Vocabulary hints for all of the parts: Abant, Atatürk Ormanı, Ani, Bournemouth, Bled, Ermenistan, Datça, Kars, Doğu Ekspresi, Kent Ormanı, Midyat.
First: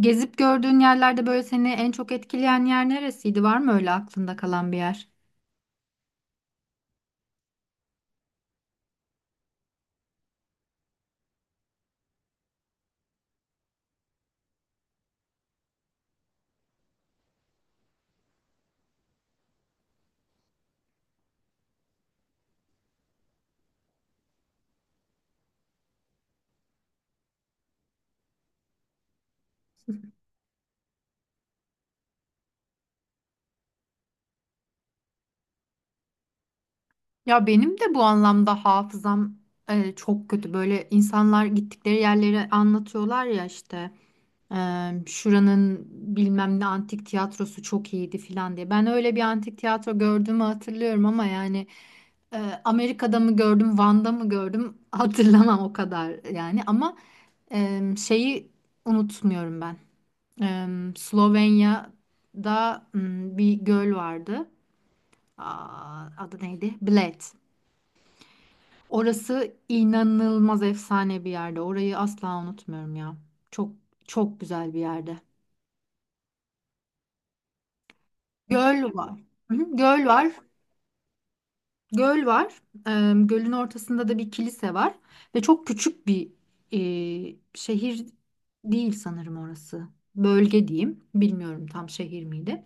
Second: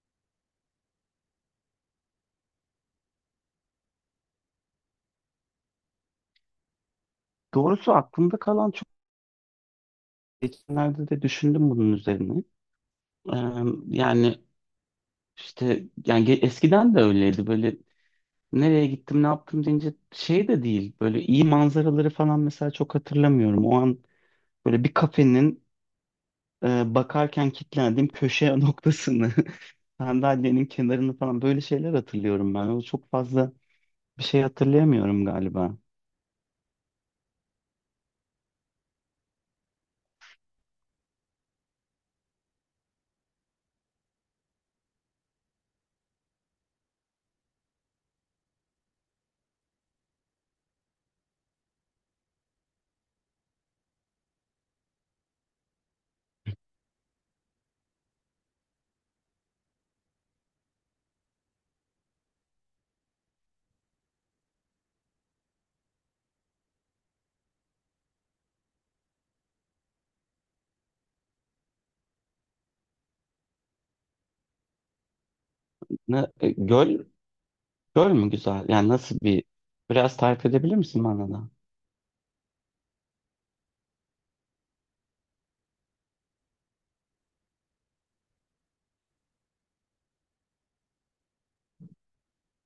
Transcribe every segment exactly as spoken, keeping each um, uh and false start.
Gezip gördüğün yerlerde böyle seni en çok etkileyen yer neresiydi? Var mı öyle aklında kalan bir yer? Doğrusu aklımda kalan çok geçenlerde de düşündüm bunun üzerine. Ee, yani işte yani ge- eskiden de öyleydi böyle nereye gittim ne yaptım deyince şey de değil böyle iyi manzaraları falan mesela çok hatırlamıyorum. O an böyle bir kafenin e, bakarken kilitlendiğim köşe noktasını sandalyenin kenarını falan böyle şeyler hatırlıyorum ben. O çok fazla bir şey hatırlayamıyorum galiba. Ya benim de bu anlamda hafızam e, çok kötü. Böyle insanlar gittikleri yerleri anlatıyorlar ya işte. Eee, şuranın bilmem ne antik tiyatrosu çok iyiydi filan diye. Ben öyle bir antik tiyatro gördüğümü hatırlıyorum ama yani eee, Amerika'da mı gördüm, Van'da mı gördüm hatırlamam o kadar yani ama eee, şeyi unutmuyorum ben. Em, Slovenya'da m, bir göl vardı. Aa, adı neydi? Bled. Orası inanılmaz efsane bir yerde. Orayı asla unutmuyorum ya. Çok çok güzel bir yerde. Ne, e, göl, göl mü güzel? Göl Yani nasıl var. bir Hı hı, göl biraz var. tarif edebilir misin bana da? Göl var. Em, gölün ortasında da bir kilise var ve çok küçük bir e, şehir değil sanırım orası. Bölge diyeyim. Bilmiyorum tam şehir miydi.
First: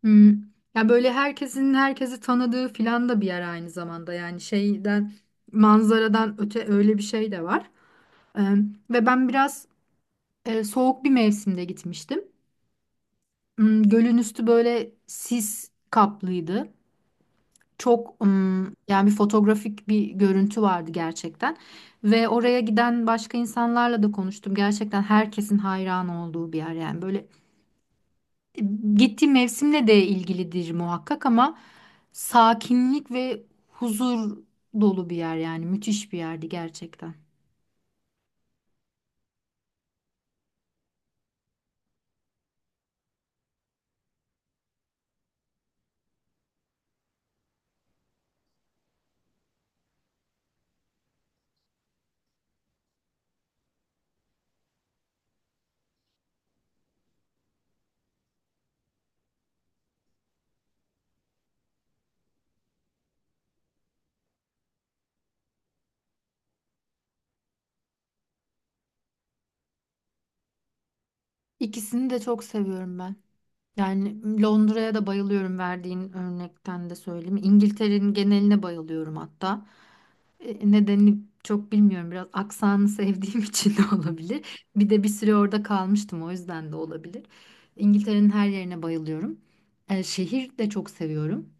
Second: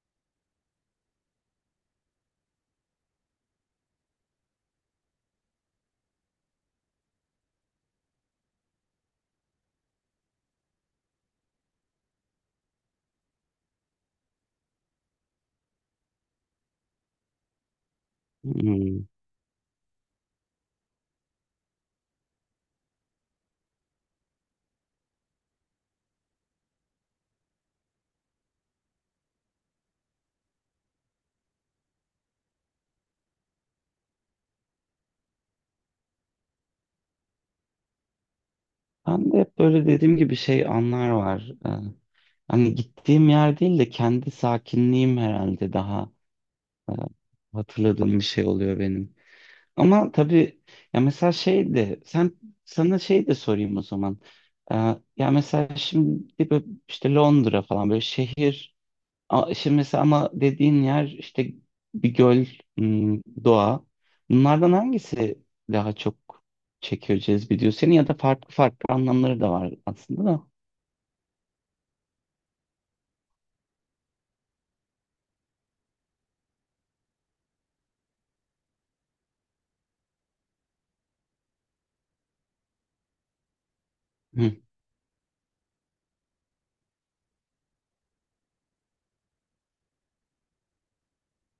Hmm. Ya böyle herkesin herkesi tanıdığı filan da bir yer aynı zamanda yani şeyden manzaradan öte öyle bir şey de var. Ee, Ve ben biraz e, soğuk bir mevsimde gitmiştim. Hmm, gölün üstü böyle sis kaplıydı. Çok hmm, yani Hmm. bir fotoğrafik bir görüntü vardı gerçekten. Ve oraya giden başka insanlarla da konuştum. Gerçekten herkesin hayran olduğu bir yer yani böyle gittiği mevsimle de ilgilidir muhakkak ama sakinlik ve huzur dolu bir yer yani müthiş bir yerdi gerçekten. Ben de hep böyle dediğim gibi şey anlar var. Ee, hani gittiğim yer değil de kendi sakinliğim herhalde daha e, hatırladığım bir şey oluyor benim. Ama tabii ya mesela şey de sen sana şey de sorayım o zaman. Ee, ya mesela şimdi böyle işte Londra falan böyle şehir. A- Şimdi mesela ama dediğin yer işte bir göl, hmm, doğa. Bunlardan hangisi daha çok çekiyor, cezbediyor seni ya da farklı farklı anlamları da var aslında da. İkisini de çok seviyorum ben. Yani Londra'ya da bayılıyorum, verdiğin örnekten de söyleyeyim. İngiltere'nin geneline bayılıyorum hatta. E, Nedenini çok bilmiyorum. Biraz aksanı sevdiğim için de Hı. olabilir. Bir de bir süre orada kalmıştım, o yüzden de olabilir. İngiltere'nin her yerine bayılıyorum. E, şehir de çok seviyorum.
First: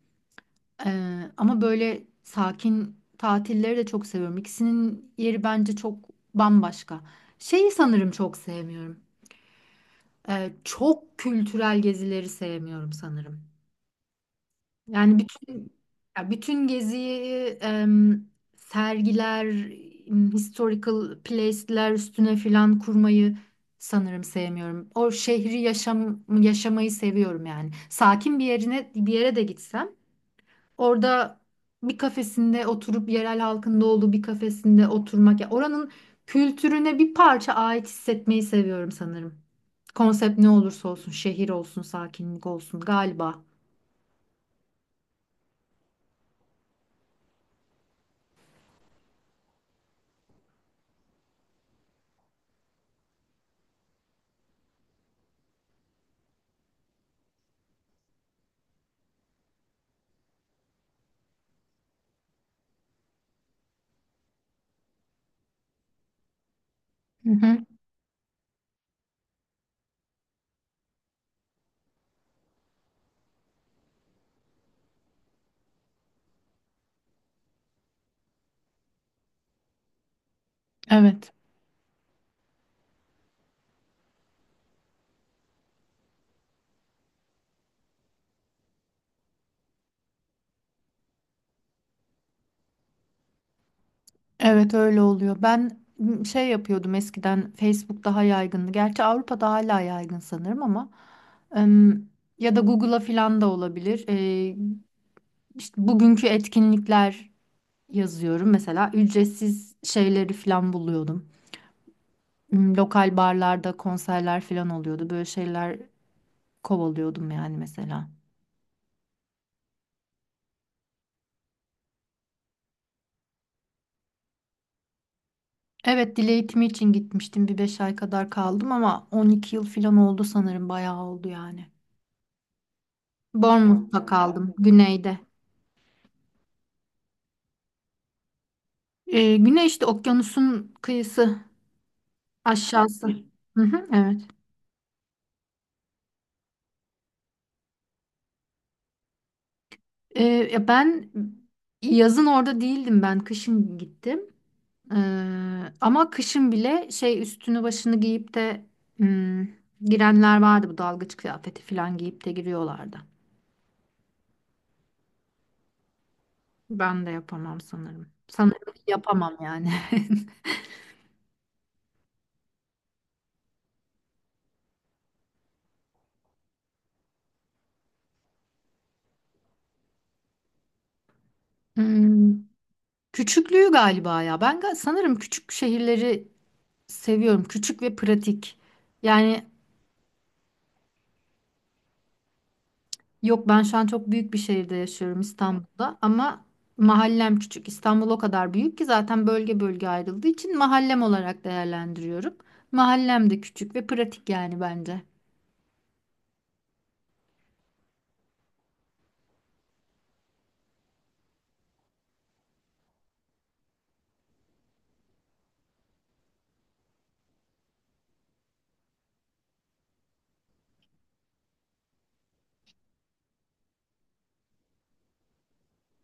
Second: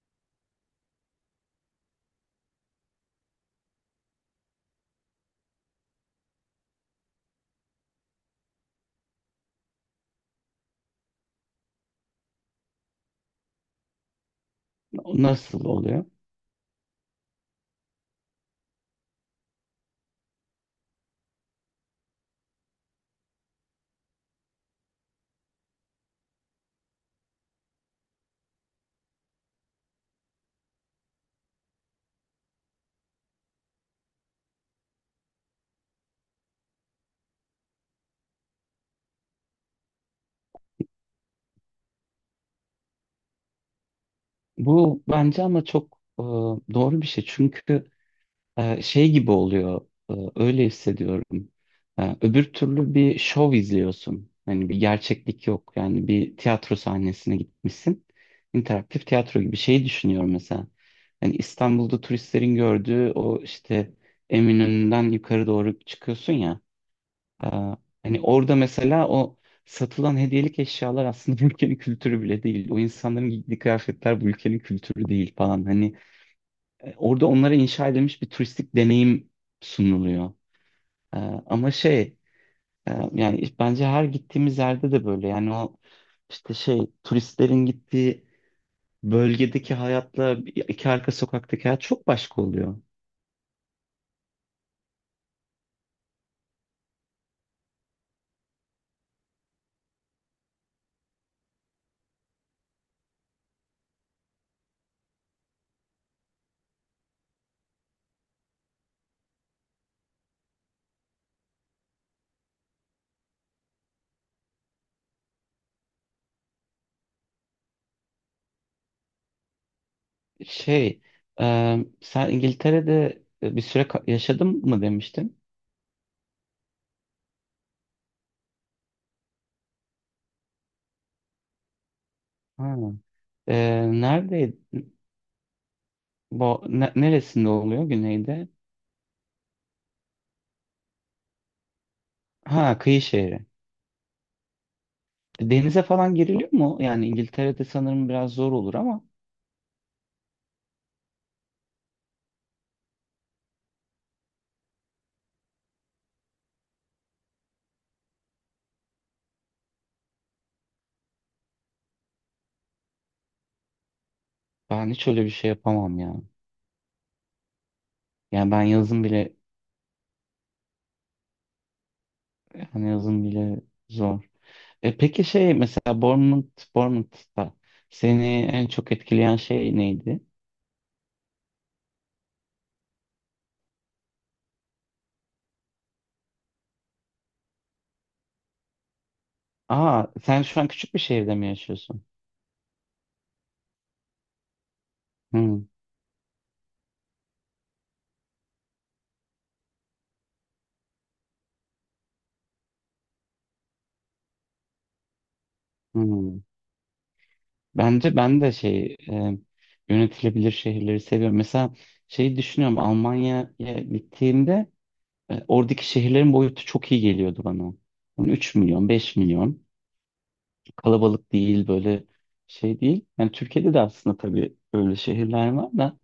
Ee, ama böyle sakin tatilleri de çok seviyorum. İkisinin yeri bence çok bambaşka. Şeyi sanırım çok sevmiyorum. Ee, çok kültürel gezileri sevmiyorum sanırım. Yani Nasıl bütün oluyor? ya bütün geziyi em, sergiler, em, historical place'ler üstüne filan kurmayı sanırım sevmiyorum. O şehri yaşam yaşamayı seviyorum yani. Sakin bir yerine bir yere de gitsem orada bir kafesinde oturup, yerel halkında olduğu bir kafesinde oturmak ya oranın kültürüne bir parça ait hissetmeyi seviyorum sanırım. Konsept ne olursa olsun, şehir olsun, sakinlik olsun galiba. Bu bence ama çok e, doğru bir şey. Çünkü e, şey gibi oluyor. e, öyle hissediyorum. E, öbür türlü bir şov izliyorsun. Hani bir gerçeklik yok. Yani bir tiyatro sahnesine gitmişsin. İnteraktif tiyatro gibi şeyi düşünüyorum mesela. Hani İstanbul'da turistlerin gördüğü o işte Eminönü'nden yukarı doğru çıkıyorsun ya. Hı E, hı. hani orada mesela o satılan hediyelik eşyalar aslında bu ülkenin kültürü bile değil. O insanların giydiği kıyafetler bu ülkenin kültürü değil falan. Hani e, Orada onlara inşa edilmiş bir turistik deneyim sunuluyor. E, Evet. ama şey e, yani iş- bence her gittiğimiz yerde de böyle yani o işte şey turistlerin gittiği bölgedeki hayatla bir- iki arka sokaktaki hayat çok başka oluyor. Evet, öyle oluyor. Ben m, şey yapıyordum eskiden, Facebook daha yaygındı. Gerçi Avrupa'da hala yaygın sanırım ama em, ya da Google'a filan da olabilir. Ee, işte bugünkü etkinlikler yazıyorum. Mesela ücretsiz şeyleri falan buluyordum. Hmm, Lokal barlarda konserler falan oluyordu. Böyle şeyler kovalıyordum yani mesela. Şey e, sen İngiltere'de e, bir süre ka- yaşadın mı demiştin? Evet, dil eğitimi için gitmiştim. Bir beş ay kadar kaldım ama on iki yıl falan oldu sanırım. Bayağı oldu yani. Ha. E, Bournemouth'ta kaldım. neredeydi? Güneyde. Bu, ne- neresinde oluyor güneyde? Ee, güney işte, okyanusun kıyısı Ha, kıyı aşağısı. şehri. Hı hı, evet. E, Denize falan giriliyor mu? Yani İngiltere'de sanırım biraz zor olur ama. Ee, ya ben yazın orada değildim ben. Kışın gittim. Ee, ama kışın bile şey, üstünü başını giyip de hmm, girenler vardı, bu dalgıç kıyafeti falan giyip de giriyorlardı. Ben hiç öyle bir şey yapamam ya. Ben de yapamam sanırım. Yani ben Sanırım yazın bile yapamam yani. hani yazın bile zor. E peki şey mesela Bournemouth, Bournemouth'ta seni en çok etkileyen şey neydi? Hmm, Küçüklüğü galiba ya. Ben ga- sanırım küçük şehirleri seviyorum. Küçük ve pratik. Yani, Aa, sen şu an küçük bir şehirde mi yaşıyorsun? yok, ben şu an çok büyük bir şehirde yaşıyorum, Hmm, İstanbul'da, ama mahallem küçük. İstanbul o kadar büyük ki zaten, bölge bölge ayrıldığı için mahallem olarak değerlendiriyorum. Mahallem de küçük ve pratik yani bence. hmm. Bence ben de şey e, yönetilebilir şehirleri seviyorum. Mesela şeyi düşünüyorum Almanya'ya gittiğimde e, oradaki şehirlerin boyutu çok iyi geliyordu bana. Yani üç milyon, beş milyon. Kalabalık değil böyle şey değil. Yani Türkiye'de de aslında tabii öyle şehirler var da,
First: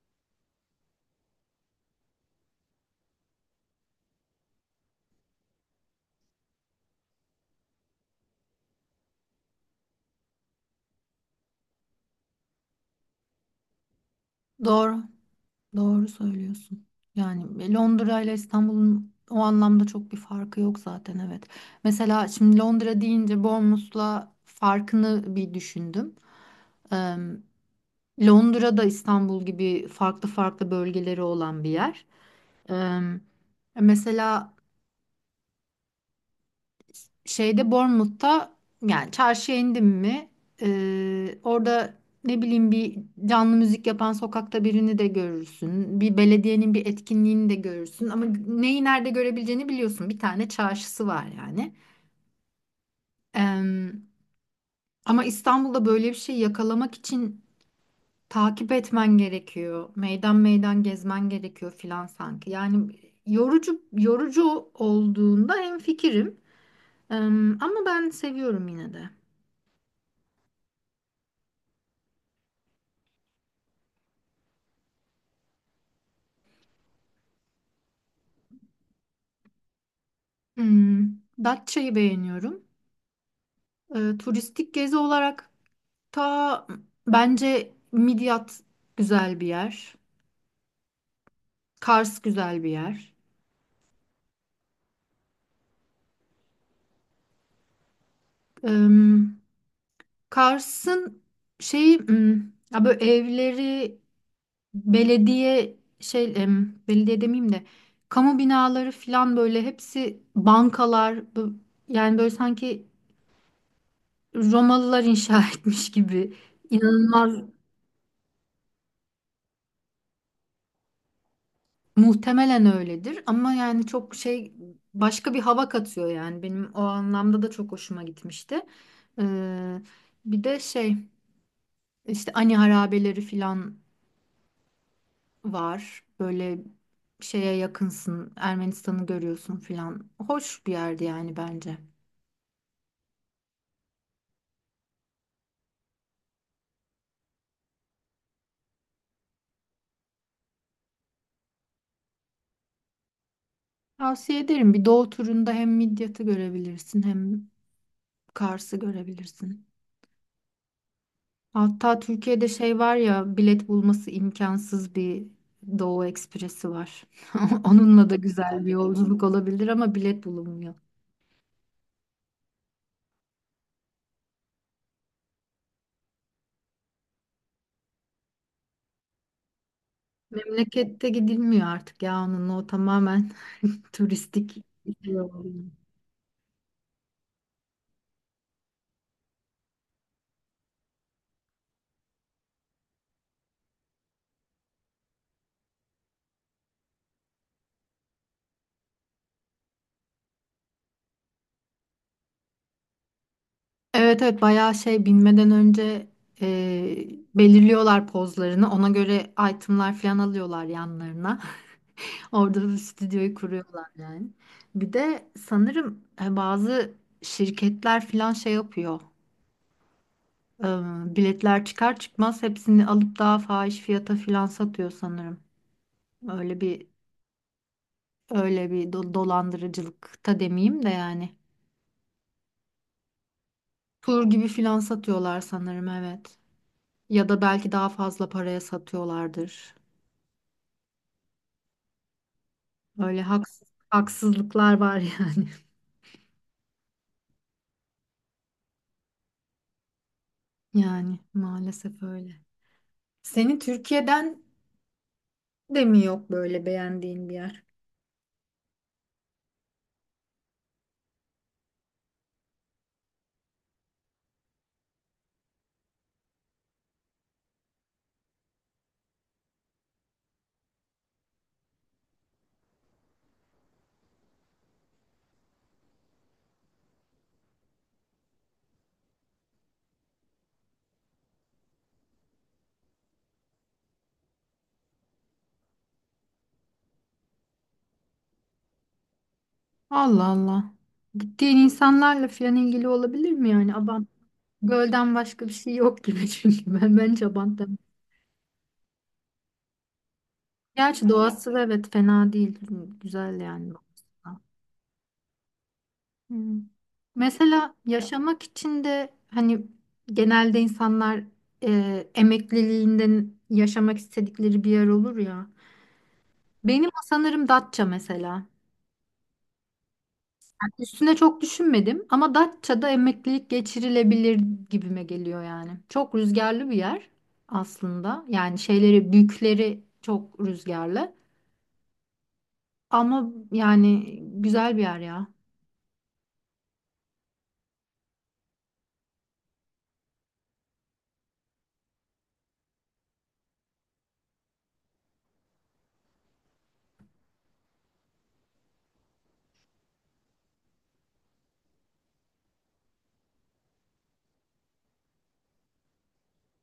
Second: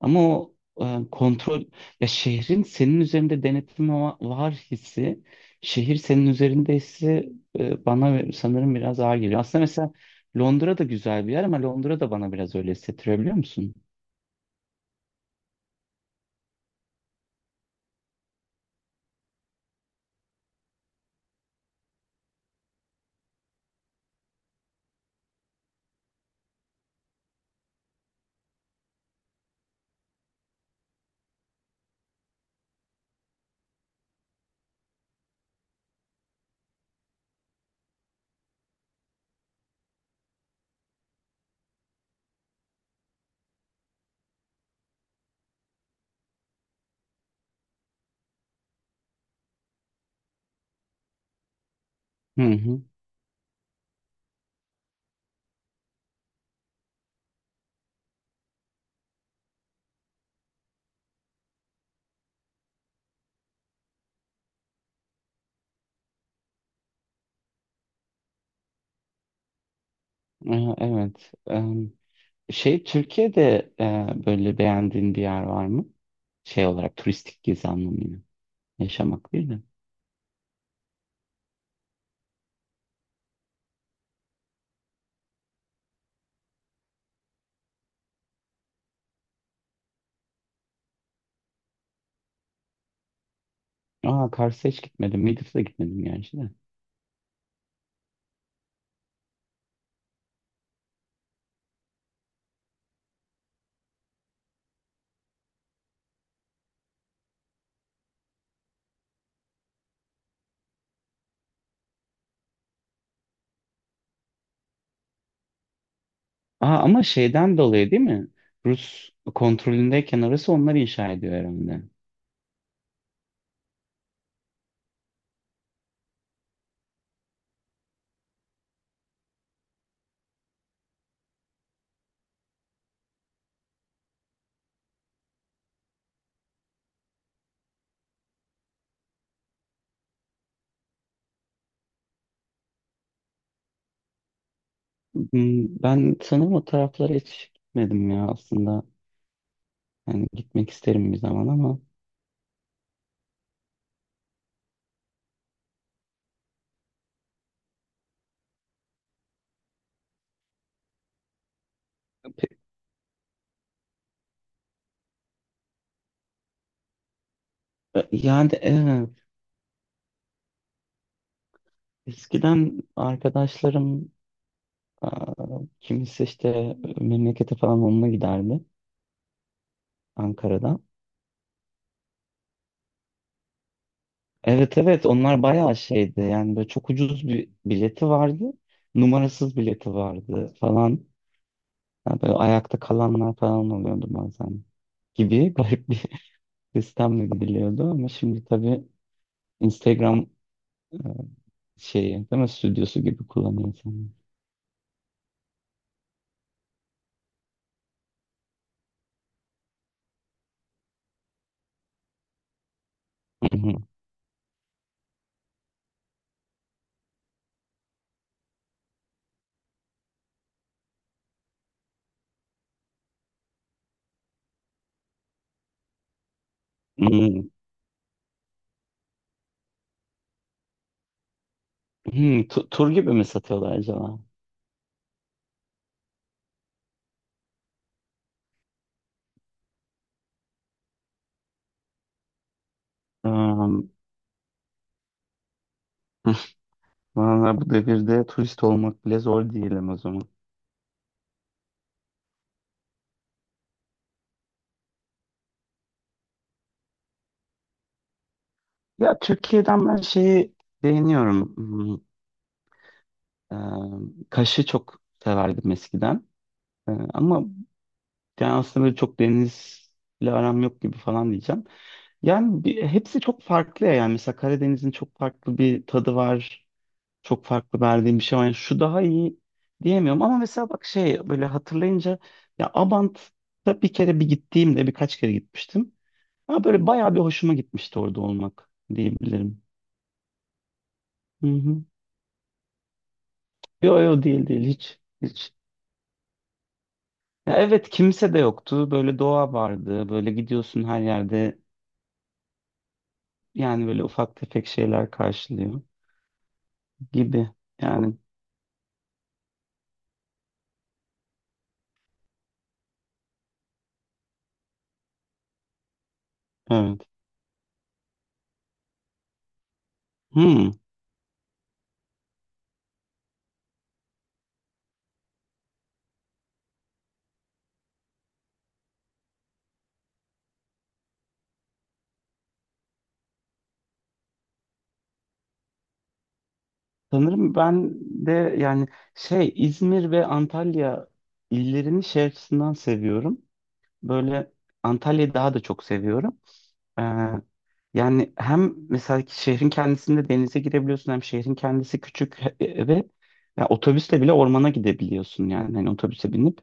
ama o e, kontrol, ya şehrin senin üzerinde denetim va- var hissi, şehir senin üzerinde hissi e, bana ve- sanırım biraz ağır geliyor. Aslında mesela Londra da güzel bir yer, ama Londra da bana biraz öyle hissettiriyor, biliyor musun? Doğru, doğru söylüyorsun. Yani e, Londra ile İstanbul'un o anlamda çok bir farkı yok zaten, evet. Mesela şimdi Londra deyince Bournemouth'la farkını bir düşündüm. Em, Londra da İstanbul gibi farklı farklı bölgeleri olan bir yer. Ee, Mesela şeyde, Bournemouth'ta, yani çarşıya indim mi e, orada ne bileyim, bir canlı müzik yapan sokakta birini de görürsün. Bir belediyenin bir etkinliğini de görürsün. Ama neyi nerede görebileceğini biliyorsun. Bir tane çarşısı var yani. Hı hı. Ee, Ama İstanbul'da böyle bir şey yakalamak için takip etmen gerekiyor. Meydan meydan gezmen gerekiyor filan sanki. Yani yorucu yorucu olduğunda hemfikirim. Em, ama ben seviyorum yine de. E, Evet. E, Şey Türkiye'de e, böyle beğendiğin bir yer var mı? Şey olarak, turistik gezi anlamıyla. Yaşamak değil de. Hmm, Datça'yı beğeniyorum. E, turistik gezi olarak ta bence Midyat güzel bir yer. Kars güzel bir yer. Aa, Kars'a hiç gitmedim. Midis'e gitmedim yani işte. Em, Kars'ın şeyi hmm, ya böyle evleri, belediye şey, em, belediye demeyeyim de, kamu binaları falan, böyle hepsi bankalar bu- yani böyle sanki Romalılar inşa etmiş gibi. Aa, ama İnanılmaz. şeyden dolayı değil mi? Rus kontrolündeyken orası, onlar inşa ediyor herhalde. Muhtemelen öyledir ama yani çok şey, başka bir hava katıyor yani, benim o anlamda da çok hoşuma gitmişti. Ee, Bir de şey, işte Ani harabeleri filan var, böyle şeye yakınsın, Ermenistan'ı görüyorsun filan, hoş bir yerdi yani bence. Hmm, Ben sanırım o taraflara hiç gitmedim ya aslında. Yani gitmek isterim bir zaman ama. Tavsiye ederim, bir doğu turunda hem Midyat'ı görebilirsin hem Kars'ı görebilirsin. Hatta Türkiye'de şey var ya, bilet bulması imkansız bir Doğu Ekspresi var. Pe- Onunla da yani güzel bir evet, yolculuk olabilir ama bilet bulunmuyor. eskiden arkadaşlarım. Aa, kimisi işte memlekete falan onunla giderdi, Ankara'da. Memlekette gidilmiyor artık ya onunla, o tamamen turistik Evet, bir evet, şey onlar oluyor. bayağı şeydi, yani böyle çok ucuz bir bileti vardı. Numarasız bileti vardı falan. Yani böyle ayakta kalanlar falan oluyordu bazen, gibi garip bir sistemle gidiliyordu. Ama şimdi tabii Instagram e, şeyi değil mi, stüdyosu gibi kullanıyor insanlar. Evet evet, bayağı şey, binmeden önce e, belirliyorlar pozlarını. Ona göre itemlar falan alıyorlar yanlarına. Orada da stüdyoyu Hmm. kuruyorlar yani. Bir de sanırım e, bazı şirketler falan şey yapıyor. Ee, biletler çıkar çıkmaz hepsini alıp daha fahiş fiyata filan satıyor sanırım. Öyle bir Hmm. öyle bir do- dolandırıcılıkta demeyeyim de yani. Hmm. Tu- Tur gibi mi satıyorlar acaba? Tur gibi filan satıyorlar sanırım, evet. Ya da belki daha fazla paraya satıyorlardır. Öyle haksız, Hmm. haksızlıklar var yani. Valla bu devirde turist olmak bile zor diyelim o zaman. Yani maalesef öyle. Seni Türkiye'den de mi yok böyle beğendiğin bir yer? Ya Türkiye'den ben şeyi beğeniyorum. Hmm, e, Kaş'ı çok severdim eskiden. E, ama yani aslında böyle çok denizle aram yok gibi falan diyeceğim. Yani bir- hepsi çok farklı ya. Yani mesela Karadeniz'in çok farklı bir tadı var. Çok farklı verdiğim bir şey var. Yani şu daha iyi diyemiyorum. Ama mesela bak, şey böyle hatırlayınca ya, Abant'a bir kere bir gittiğimde, birkaç kere gitmiştim. Ama böyle bayağı bir hoşuma gitmişti orada olmak diyebilirim. Allah Allah. Hı Gittiğin hı. insanlarla filan ilgili olabilir mi yani? Yo yo, değil değil, hiç Gölden başka bir hiç. şey yok gibi çünkü ben ben Ya Abant'tan. evet, kimse de yoktu. Böyle doğa vardı. Böyle gidiyorsun, her Gerçi doğası da, yerde evet, fena değil. Güzel yani. yani böyle ufak tefek şeyler karşılıyor Hmm. gibi. Mesela Yani yaşamak için de hani, genelde insanlar e, emekliliğinden yaşamak istedikleri bir yer olur ya. Benim evet. sanırım Datça mesela. Hmm. Üstüne çok düşünmedim ama Datça'da emeklilik geçirilebilir gibime geliyor yani. Çok rüzgarlı bir yer aslında. Yani şeyleri, büyükleri çok rüzgarlı. Ama yani güzel bir yer ya. Sanırım ben de yani şey İzmir ve Antalya illerini şey açısından seviyorum. Böyle Antalya'yı daha da çok seviyorum. Yani hem mesela ki şehrin kendisinde denize girebiliyorsun, hem şehrin kendisi küçük, he- e, ve ya otobüsle bile ormana gidebiliyorsun, yani hani otobüse binip.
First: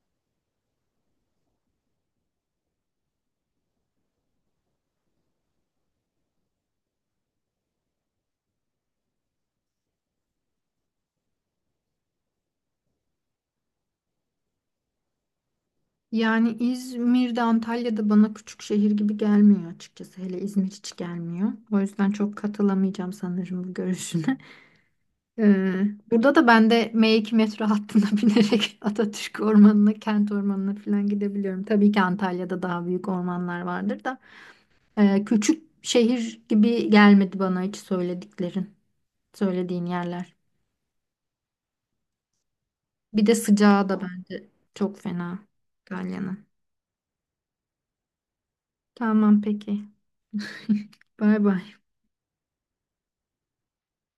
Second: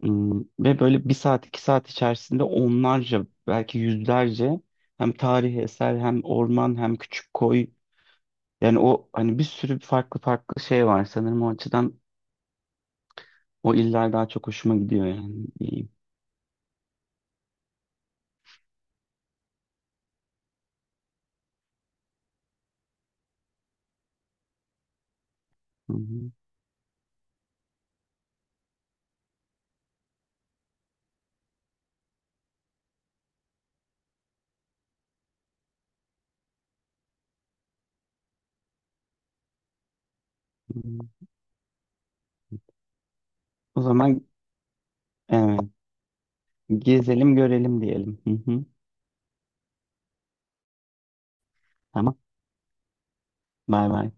Hmm, ve böyle bir saat iki saat içerisinde onlarca, belki yüzlerce hem tarihi eser, hem orman, hem küçük koy, yani o hani bir sürü farklı farklı şey var, sanırım o açıdan o iller daha çok hoşuma gidiyor yani, diyeyim. Yani İzmir'de, Antalya'da bana küçük şehir gibi gelmiyor açıkçası. Hele İzmir hiç gelmiyor. O yüzden çok katılamayacağım sanırım bu görüşüne. Ee, Hı hı, Burada da ben de M iki metro hattına binerek Atatürk Ormanı'na, Kent Ormanı'na falan gidebiliyorum. Tabii ki Antalya'da daha büyük ormanlar vardır da. Ee, küçük şehir gibi gelmedi bana hiç söylediklerin, söylediğin yerler. hı hı. Bir de O sıcağı da zaman bence çok fena evet, Antalya'nın. gezelim görelim diyelim. Hı hı. Tamam peki. Bay bay. Tamam. Bay bay.